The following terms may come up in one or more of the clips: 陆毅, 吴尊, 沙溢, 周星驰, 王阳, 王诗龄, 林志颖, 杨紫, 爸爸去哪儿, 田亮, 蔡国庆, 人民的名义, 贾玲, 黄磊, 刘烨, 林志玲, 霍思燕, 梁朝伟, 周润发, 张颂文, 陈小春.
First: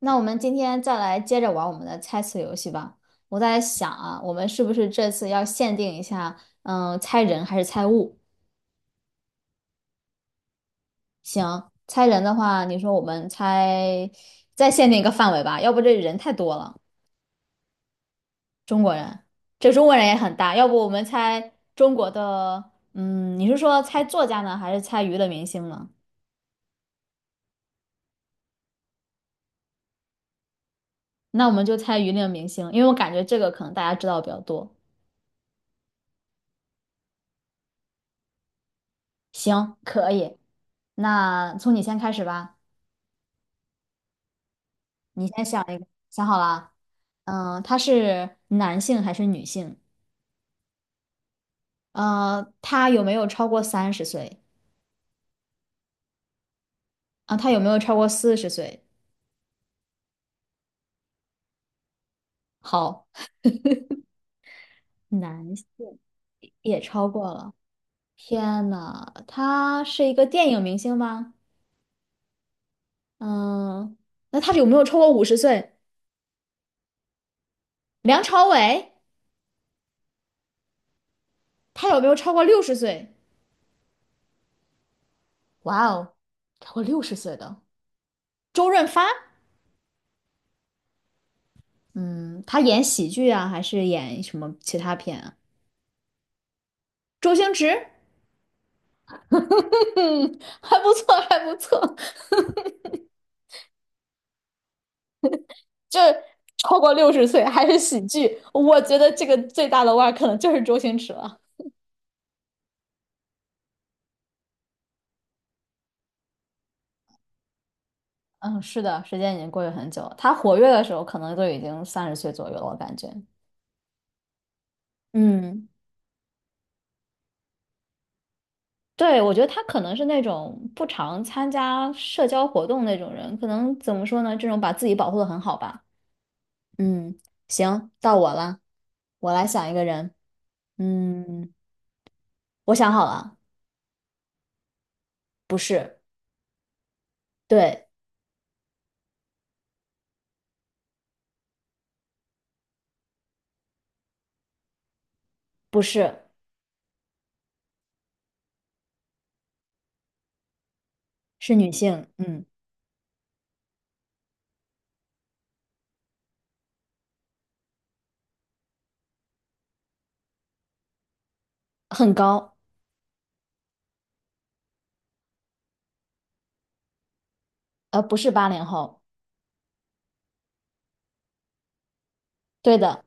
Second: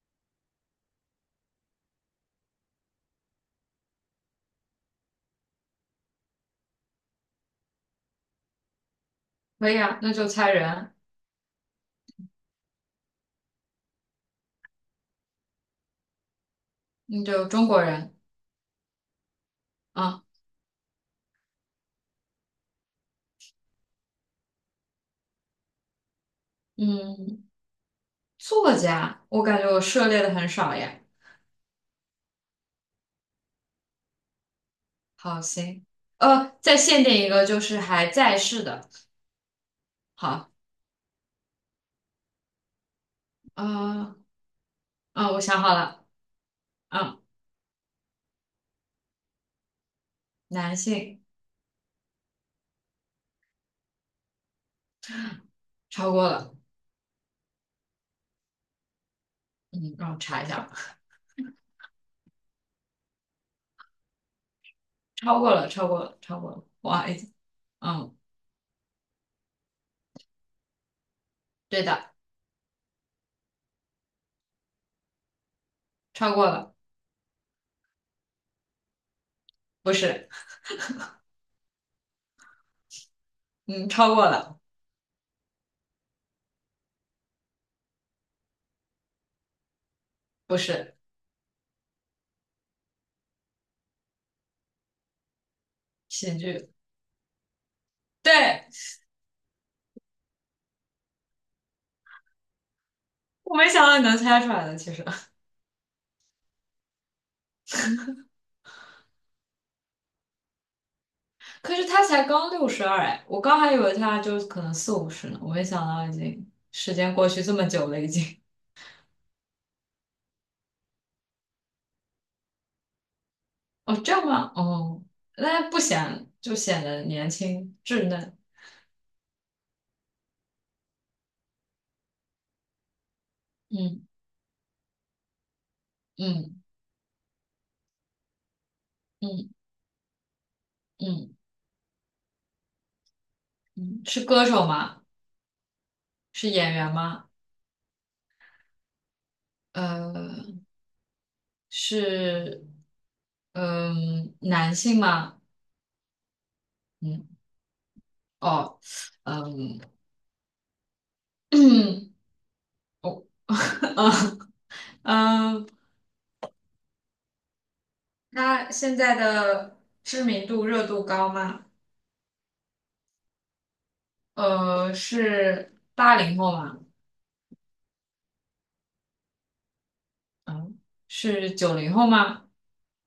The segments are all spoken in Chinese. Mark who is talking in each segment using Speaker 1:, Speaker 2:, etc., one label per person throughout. Speaker 1: 那我们今天再来接着玩我们的猜词游戏吧。我在想啊，我们是不是这次要限定一下，猜人还是猜物？
Speaker 2: 可以啊，那就猜人，
Speaker 1: 行，猜人的话，你说我们猜，再限定一个范围吧，要不这人太多了。
Speaker 2: 那就中国人
Speaker 1: 中国人，这中国人也
Speaker 2: 啊。
Speaker 1: 很大，要不我们猜中国的，你是说猜作家呢，还是猜娱乐明星呢？
Speaker 2: 嗯，作家，我感觉我涉猎的很少耶。
Speaker 1: 那我们就猜娱乐明星，因为我感觉这个可能大家知道比较多。
Speaker 2: 好，行，再限定一个，就是还在世的。
Speaker 1: 行，可以，
Speaker 2: 好，
Speaker 1: 那从你先开始吧。
Speaker 2: 呃，
Speaker 1: 你
Speaker 2: 我
Speaker 1: 先
Speaker 2: 想
Speaker 1: 想
Speaker 2: 好
Speaker 1: 一个，
Speaker 2: 了。
Speaker 1: 想好了啊？
Speaker 2: 嗯，
Speaker 1: 他是男性还是女性？
Speaker 2: 男性。
Speaker 1: 他有没有超过三十岁？
Speaker 2: 超过了。
Speaker 1: 啊、他有没有超过四十岁？
Speaker 2: 嗯，让我查一下吧。
Speaker 1: 好，
Speaker 2: 超过
Speaker 1: 男性
Speaker 2: 了，超过了，超过了，
Speaker 1: 也
Speaker 2: 不好
Speaker 1: 超
Speaker 2: 意思。
Speaker 1: 过了。
Speaker 2: 嗯，
Speaker 1: 天呐，他是一个电影明星吗？
Speaker 2: 对的。
Speaker 1: 嗯，那他有没有超过50岁？
Speaker 2: 超过了。
Speaker 1: 梁朝伟，
Speaker 2: 不是。
Speaker 1: 他有没有超过六十岁？
Speaker 2: 嗯，超过了。
Speaker 1: 哇哦，超过六十岁的周润发，
Speaker 2: 不是。
Speaker 1: 嗯，他演喜剧啊，还是演什么其他片啊？
Speaker 2: 喜剧。
Speaker 1: 周星驰。
Speaker 2: 对，
Speaker 1: 嗯，还不错，还不错，
Speaker 2: 我没想到你能猜出来的，其实。
Speaker 1: 就是超过六十岁还是喜剧，我觉得这个最大的腕儿可能就是周星驰了。
Speaker 2: 可是他才刚62哎，我刚还以为他就可能四五十呢，我没想到已经时间过去这么久了，已经。
Speaker 1: 嗯，是的，时间已经过去很久了。他活跃的时候，可能都已经三十岁左右了，我感觉。
Speaker 2: 哦，这样吗？哦，
Speaker 1: 嗯，
Speaker 2: 那不显就显得年轻稚嫩。
Speaker 1: 对，我觉得他可能是那种不常参加社交活动那种人，可能怎么
Speaker 2: 嗯
Speaker 1: 说呢？这种把自己保护的很好吧。
Speaker 2: 嗯
Speaker 1: 嗯，行，到我了，我来
Speaker 2: 嗯
Speaker 1: 想一个人。
Speaker 2: 嗯
Speaker 1: 嗯，我想好了，
Speaker 2: 嗯。是歌手吗？
Speaker 1: 不是，
Speaker 2: 是演员吗？
Speaker 1: 对，
Speaker 2: 呃，是男性吗？
Speaker 1: 不是。
Speaker 2: 嗯。哦。呃
Speaker 1: 是女性，
Speaker 2: 嗯。 哦。 嗯嗯，他现在的知名度热度高吗？
Speaker 1: 很高，
Speaker 2: 是八零后吗？
Speaker 1: 不是80后，
Speaker 2: 嗯，是九零后吗？
Speaker 1: 对的，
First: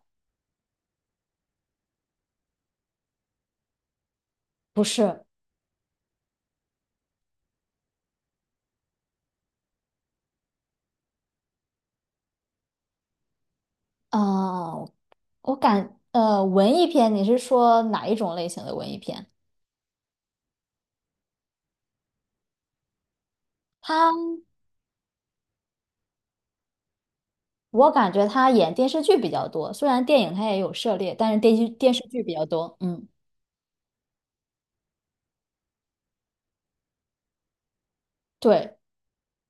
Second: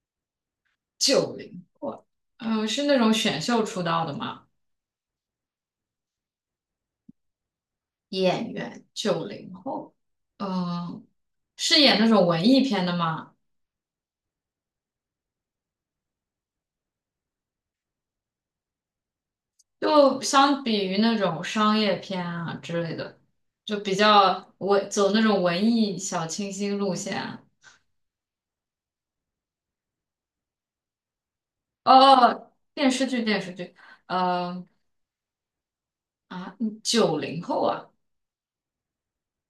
Speaker 2: 九零是那种选秀出道的吗？
Speaker 1: 不是，
Speaker 2: 演员，九零后。嗯、是演那种文艺片的吗？
Speaker 1: 呃，文艺片，你是说哪一种类型的文艺片？
Speaker 2: 就相比于那种商业片啊之类的，就
Speaker 1: 他，
Speaker 2: 比较文走那种文艺小清新路线啊。
Speaker 1: 我感觉他演电视剧比较多，虽然电影他也有涉猎，但是电视电
Speaker 2: 哦，
Speaker 1: 视剧
Speaker 2: 哦
Speaker 1: 比较
Speaker 2: 哦
Speaker 1: 多，
Speaker 2: 电视剧电视剧。呃啊，九零后啊。
Speaker 1: 对，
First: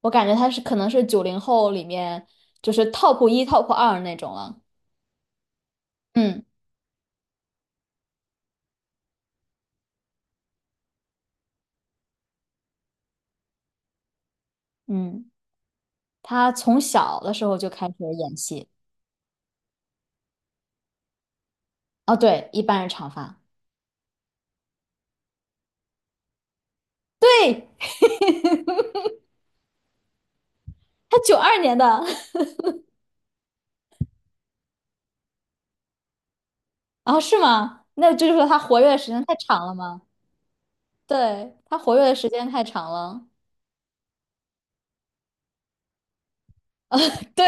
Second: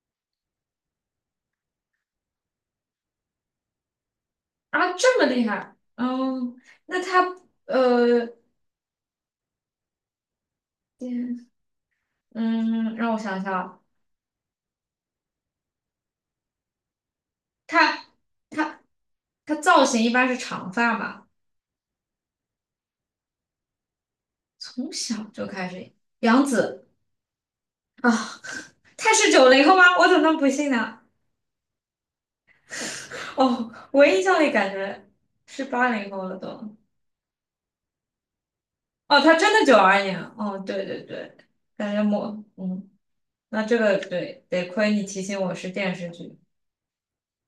Speaker 1: 我感觉他是可能是90后里面就是 top 一、top 二那种了，
Speaker 2: 啊，这么厉害。
Speaker 1: 嗯
Speaker 2: 嗯，那他呃嗯，嗯让我想想。
Speaker 1: 嗯，他从小的时候就开始
Speaker 2: 他
Speaker 1: 演戏，
Speaker 2: 他他造型一般是长发吧，
Speaker 1: 哦，对，一般是长发，
Speaker 2: 从小就开始。杨紫
Speaker 1: 对，
Speaker 2: 啊 他是九零后吗？我怎么能不信呢？
Speaker 1: 他92年的。
Speaker 2: 哦，我印象里感觉是八零后了都。
Speaker 1: 啊，是吗？那这就是说他活跃的时
Speaker 2: 哦，
Speaker 1: 间太
Speaker 2: 他真
Speaker 1: 长
Speaker 2: 的
Speaker 1: 了
Speaker 2: 九
Speaker 1: 吗？
Speaker 2: 二年啊。哦，对对对。
Speaker 1: 对，他
Speaker 2: 感
Speaker 1: 活跃
Speaker 2: 觉
Speaker 1: 的时
Speaker 2: 我
Speaker 1: 间太
Speaker 2: 嗯，
Speaker 1: 长了。
Speaker 2: 那这个对，得亏你提醒我是电视剧。
Speaker 1: 对，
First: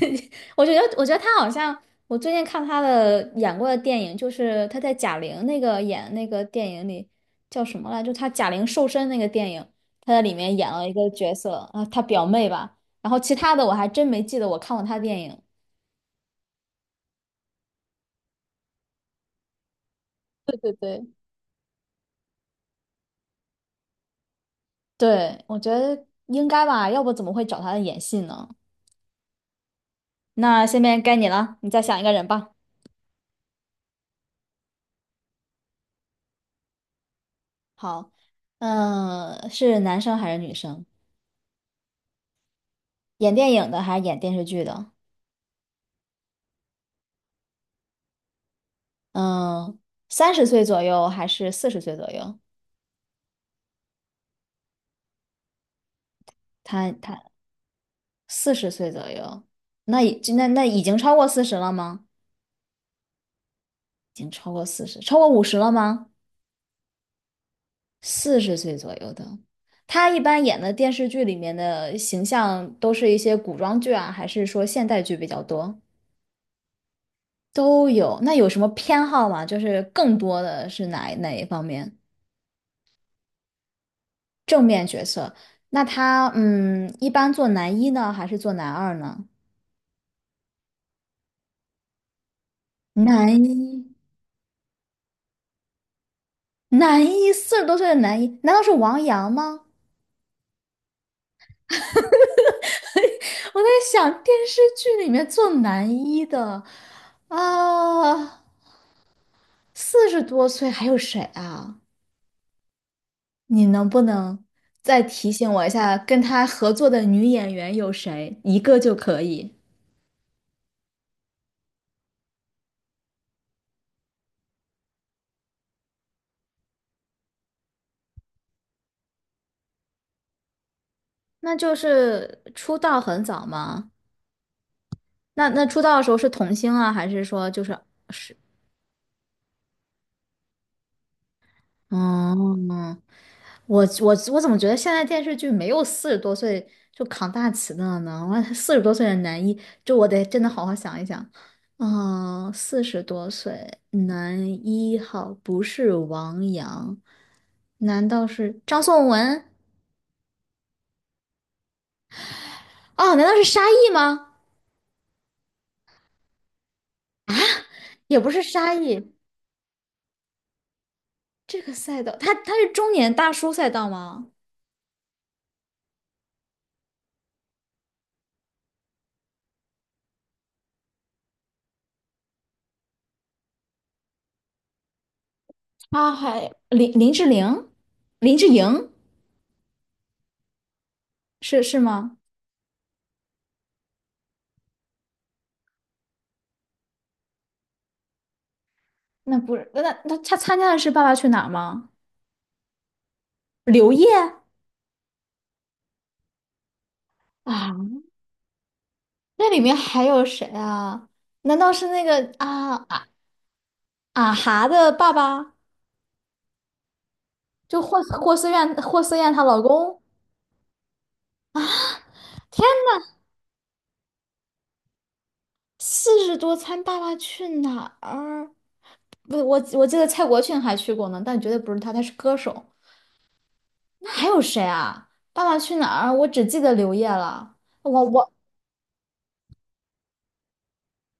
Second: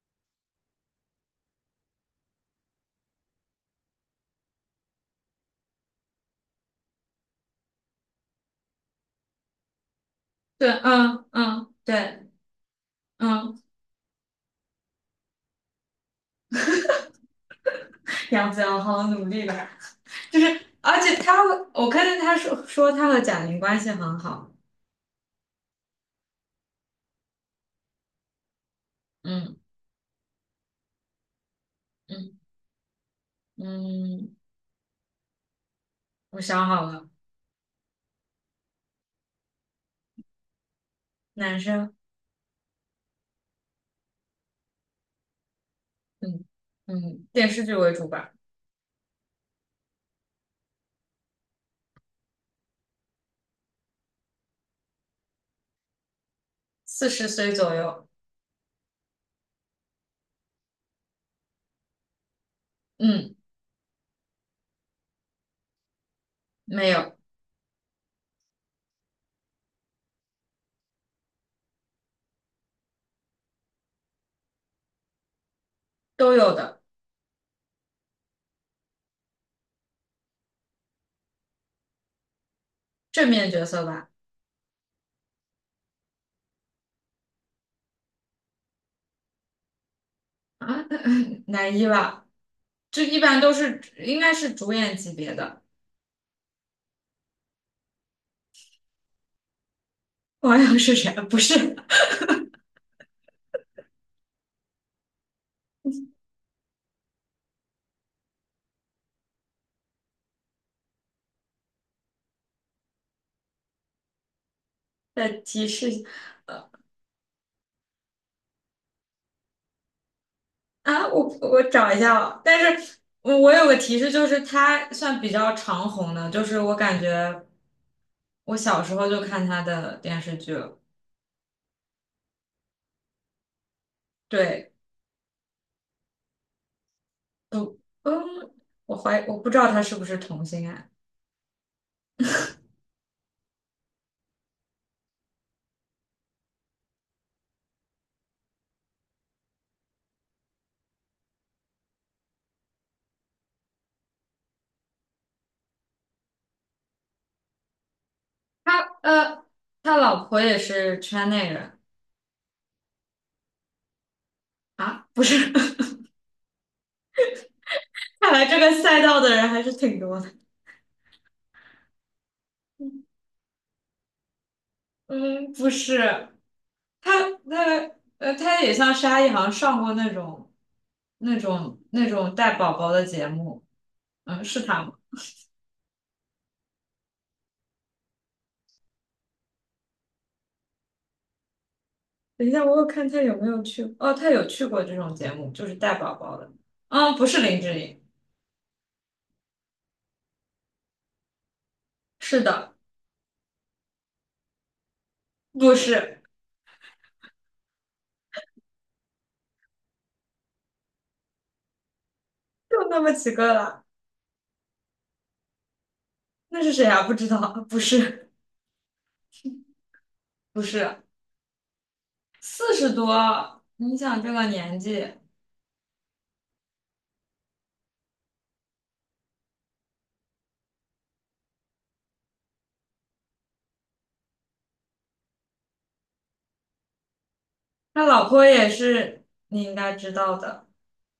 Speaker 1: 我觉得，我觉得他好像，我最近看他的演过的电影，就是他在贾玲那个演那个电影里叫什么来着就他贾玲瘦身那个电影，他在里面演
Speaker 2: 对，
Speaker 1: 了一个
Speaker 2: 嗯
Speaker 1: 角色
Speaker 2: 嗯，
Speaker 1: 啊，他表
Speaker 2: 对。
Speaker 1: 妹吧。然后其他
Speaker 2: 嗯，
Speaker 1: 的我还真没记得我看过他的电影。
Speaker 2: 杨紫要好好努力吧。就是，
Speaker 1: 对对
Speaker 2: 而
Speaker 1: 对，
Speaker 2: 且他会我看见他说他和贾玲关系很好。
Speaker 1: 对，我觉得应该吧，要不怎么会找他演戏呢？
Speaker 2: 嗯
Speaker 1: 那下面该你了，你再想一个人
Speaker 2: 嗯
Speaker 1: 吧。
Speaker 2: 嗯，我想好了。
Speaker 1: 好，是男生还是女生？
Speaker 2: 男生。
Speaker 1: 演电影的还是演电视剧的？
Speaker 2: 嗯电视剧为主吧。
Speaker 1: 嗯，三十岁左右还是四十岁左右？他
Speaker 2: 四
Speaker 1: 他
Speaker 2: 十岁左右。
Speaker 1: 四十岁左右，那已经超过四十了吗？
Speaker 2: 嗯，
Speaker 1: 已经超过四十，超过五十了吗？
Speaker 2: 没有。
Speaker 1: 四十岁左右的，他一般演的电视剧里面的形象都是一些古装剧啊，还是说现代剧比较多？
Speaker 2: 都有的。
Speaker 1: 都有。那有什么偏好吗？就是更多的是哪一方面？
Speaker 2: 正面角色吧。
Speaker 1: 那他一般做男一呢，还是做男二呢？
Speaker 2: 啊，男一吧，这一
Speaker 1: 男
Speaker 2: 般都是
Speaker 1: 一，
Speaker 2: 应该是主演级别的。
Speaker 1: 男一，四十多岁的男一，难道是王阳吗？
Speaker 2: 网友是谁？不是。
Speaker 1: 我在想电视剧里面做男一的啊，四十多岁还有谁啊？你能不能再
Speaker 2: 再
Speaker 1: 提醒我
Speaker 2: 提
Speaker 1: 一下，
Speaker 2: 示，
Speaker 1: 跟他合作的女演员有谁？一个就可以。
Speaker 2: 啊，我找一下哦，但是我有个提示，就是他算比较长红的，就是我感觉我小时候就看他的电视剧了。
Speaker 1: 那就是出道很早吗？
Speaker 2: 对。
Speaker 1: 那那出道的时候是童星啊，还是说就是
Speaker 2: 不。嗯，
Speaker 1: 是
Speaker 2: 我怀疑我不知道他是不是同性恋。
Speaker 1: 嗯，我怎么觉得现在电视剧没有四十多岁就扛大旗的了呢？我四十多岁的男一，就我得真的好好想一想。四十多岁男一号不是王阳，难道是张
Speaker 2: 他
Speaker 1: 颂文？
Speaker 2: 呃，他老婆也是圈内人。
Speaker 1: 哦，难道是沙溢吗？
Speaker 2: 啊，不是？
Speaker 1: 也不
Speaker 2: 看
Speaker 1: 是
Speaker 2: 来这个
Speaker 1: 沙
Speaker 2: 赛
Speaker 1: 溢，
Speaker 2: 道的人还是挺多的。
Speaker 1: 这个赛道，他是中年大叔赛道吗？
Speaker 2: 嗯，不是。他他他也像沙溢，好像上过那种带宝宝的节目。嗯，是他吗？
Speaker 1: 他还林志玲、林志颖是是吗？
Speaker 2: 等一下，我有看他有没有去，哦，他有去过这种节目，就是带宝宝的。不是林志颖。
Speaker 1: 那不是。那他参加的是《爸爸去哪儿》吗？
Speaker 2: 是的。
Speaker 1: 刘烨
Speaker 2: 不是，
Speaker 1: 啊，那里面还有谁啊？难道是那个
Speaker 2: 就那么几个了。
Speaker 1: 啊哈的爸爸？
Speaker 2: 那是谁啊？不知道。不
Speaker 1: 就
Speaker 2: 是。
Speaker 1: 霍思燕她老公？
Speaker 2: 不是，
Speaker 1: 天
Speaker 2: 四十
Speaker 1: 啊，
Speaker 2: 多，你想这个年纪，
Speaker 1: 四十多参《爸爸去哪儿》，不，我记得蔡国庆还去过呢，但绝对不是他，他是歌手。那还有谁啊？《爸爸去哪儿》，我只记得刘烨了。
Speaker 2: 他
Speaker 1: 王
Speaker 2: 老
Speaker 1: 王
Speaker 2: 婆也是，你应该知道的。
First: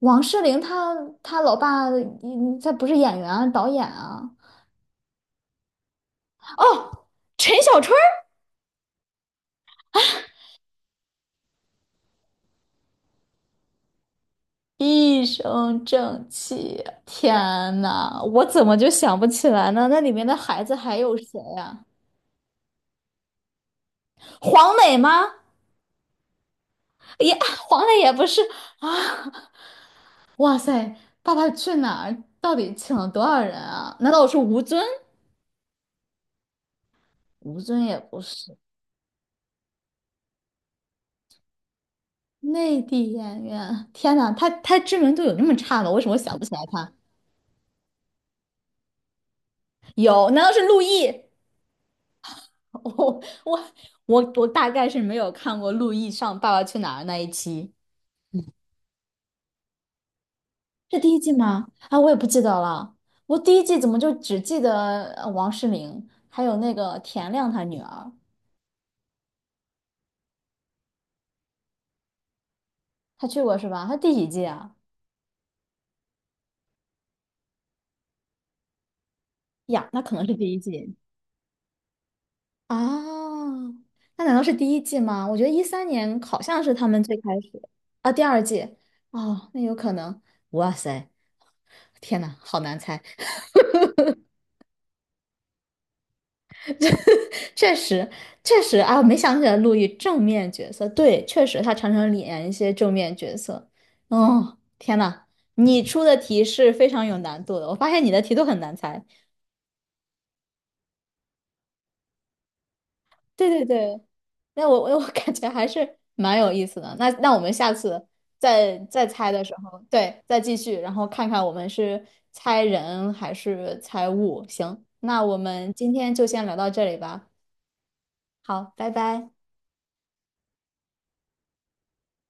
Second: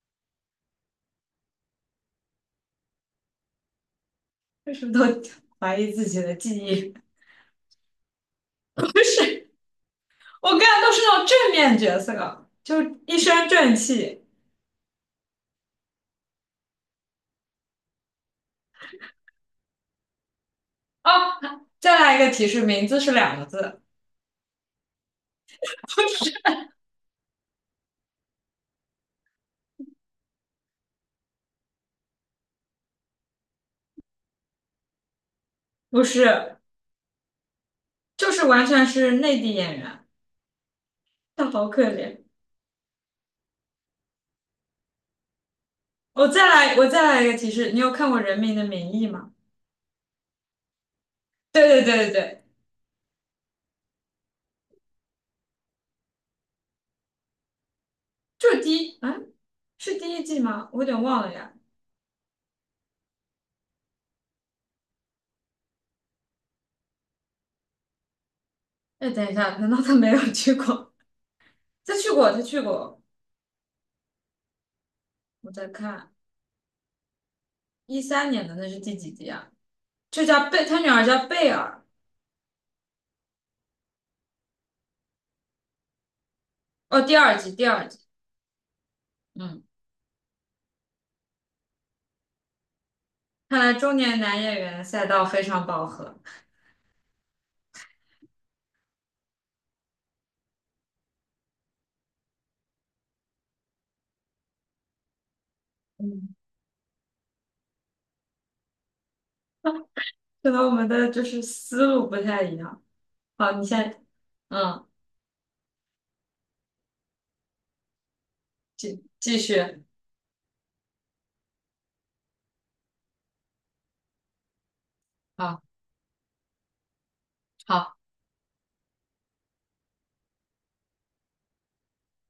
Speaker 1: 王诗龄她老爸，他不是演员啊，导演啊。
Speaker 2: 为什么都 怀疑自己的记忆？
Speaker 1: 哦，陈小春儿
Speaker 2: 不是，我干的都是那种正面角色，就一身正气。
Speaker 1: 一身正气。天呐，我怎么就想不起来呢？那里面的孩子还
Speaker 2: 哦，
Speaker 1: 有谁呀、
Speaker 2: 再来一个提示，名字是两个字。
Speaker 1: 黄磊吗？也黄磊也不是啊！哇塞，《爸爸去哪儿》到底请了多少人啊？难道我是吴尊？
Speaker 2: 不是。
Speaker 1: 吴尊也不
Speaker 2: 就是
Speaker 1: 是
Speaker 2: 完全是内地演员。他好可怜。
Speaker 1: 内地演员。天呐，他知名度有那么差吗？为什么我想不起来
Speaker 2: 我
Speaker 1: 他？
Speaker 2: 再来一个提示。你有看过《人民的名义》吗？
Speaker 1: 有，难道是陆毅？
Speaker 2: 对对对对对。
Speaker 1: 我我我大概是没有看过陆毅上《爸爸去哪儿》那一期，
Speaker 2: 就是第一，啊，是第一季吗？我有
Speaker 1: 是
Speaker 2: 点
Speaker 1: 第一
Speaker 2: 忘
Speaker 1: 季
Speaker 2: 了呀。
Speaker 1: 吗？啊，我也不记得了。我第一季怎么就只记得王诗龄，还有那个田亮他女儿，
Speaker 2: 哎，等一下，难道他没有去过？他去过，他去过。
Speaker 1: 他去过是吧？他第几季啊？
Speaker 2: 我在看13年的，那是第几集啊？
Speaker 1: 呀，那可
Speaker 2: 这
Speaker 1: 能是
Speaker 2: 叫
Speaker 1: 第一
Speaker 2: 贝，他女
Speaker 1: 季
Speaker 2: 儿叫贝尔。
Speaker 1: 啊。那难道是第一季吗？我觉得13年好像是他
Speaker 2: 哦，
Speaker 1: 们最
Speaker 2: 第
Speaker 1: 开
Speaker 2: 二季，
Speaker 1: 始
Speaker 2: 第二季。
Speaker 1: 啊，第二季哦，那
Speaker 2: 嗯，
Speaker 1: 有可能。哇塞，天呐，好难猜。
Speaker 2: 看来中年男演员赛道非常饱和。
Speaker 1: 确实，确实啊，没想起来陆毅正面角色，对，确实他常常演一些正面角色。哦，天呐，你出的
Speaker 2: 嗯，
Speaker 1: 题是非常有难度的，我发现你的题都很难猜。
Speaker 2: 可能我们的就是思路不太一样。
Speaker 1: 对
Speaker 2: 好，
Speaker 1: 对
Speaker 2: 你
Speaker 1: 对，
Speaker 2: 先。
Speaker 1: 那我
Speaker 2: 嗯，
Speaker 1: 我我 感觉还是蛮有意思的。那我们下次再
Speaker 2: 继
Speaker 1: 再猜
Speaker 2: 继
Speaker 1: 的时候，
Speaker 2: 续。
Speaker 1: 对，再继续，然后看看我们是猜人还是猜物。行，那我
Speaker 2: 好
Speaker 1: 们今天就先聊到这里吧。
Speaker 2: 好。
Speaker 1: 好，拜拜。